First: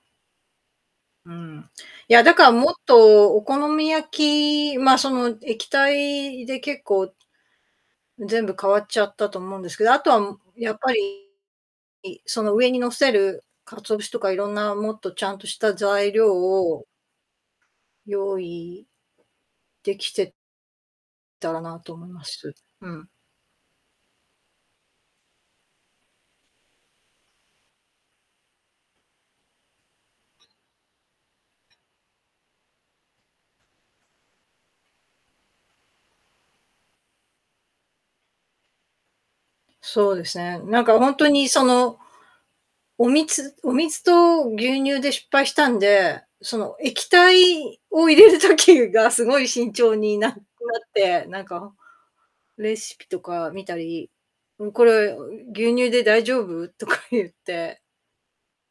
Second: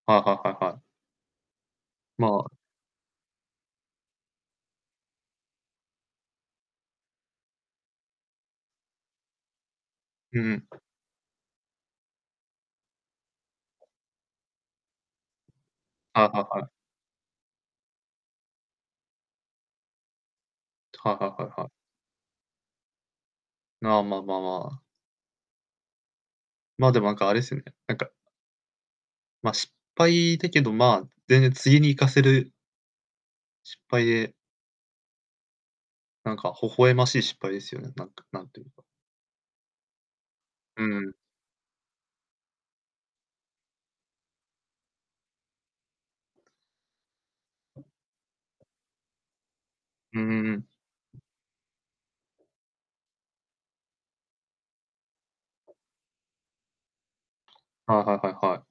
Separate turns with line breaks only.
はいはいはいはい。
うーん。いや、
ま
だ
あ。
か、もっと、お好み焼きまあ、その、液体で結構全部変わっちゃったと思うんですけど、あとは、も
うんうん。
やっぱりいその、上に乗せる、鰹節とかいろんなもっとちゃんとした材
はい
料
はいはい。
を用意できて
はいはいは
たら
いはい。
なと思います。うん。
ああ、まあまあまあ。まあ、でもなんかあれすね、なんかま、失敗だけど、まあ、全然次に活かせる失敗でなんか、微笑ましい失敗ですよね、なんか、なんとゆうか。
そうですね。な
う
ん
ん
か、ほ
うん。
んとにその、お水お水と牛乳で失敗したんで、その、液体を入れる時がすごい慎重に
う
な
ん
な
う
っ
んうん。
て、なんか、レシピとか見たり、うん、これ、ん、牛乳で大丈夫？とか言って
はいはいはいはい。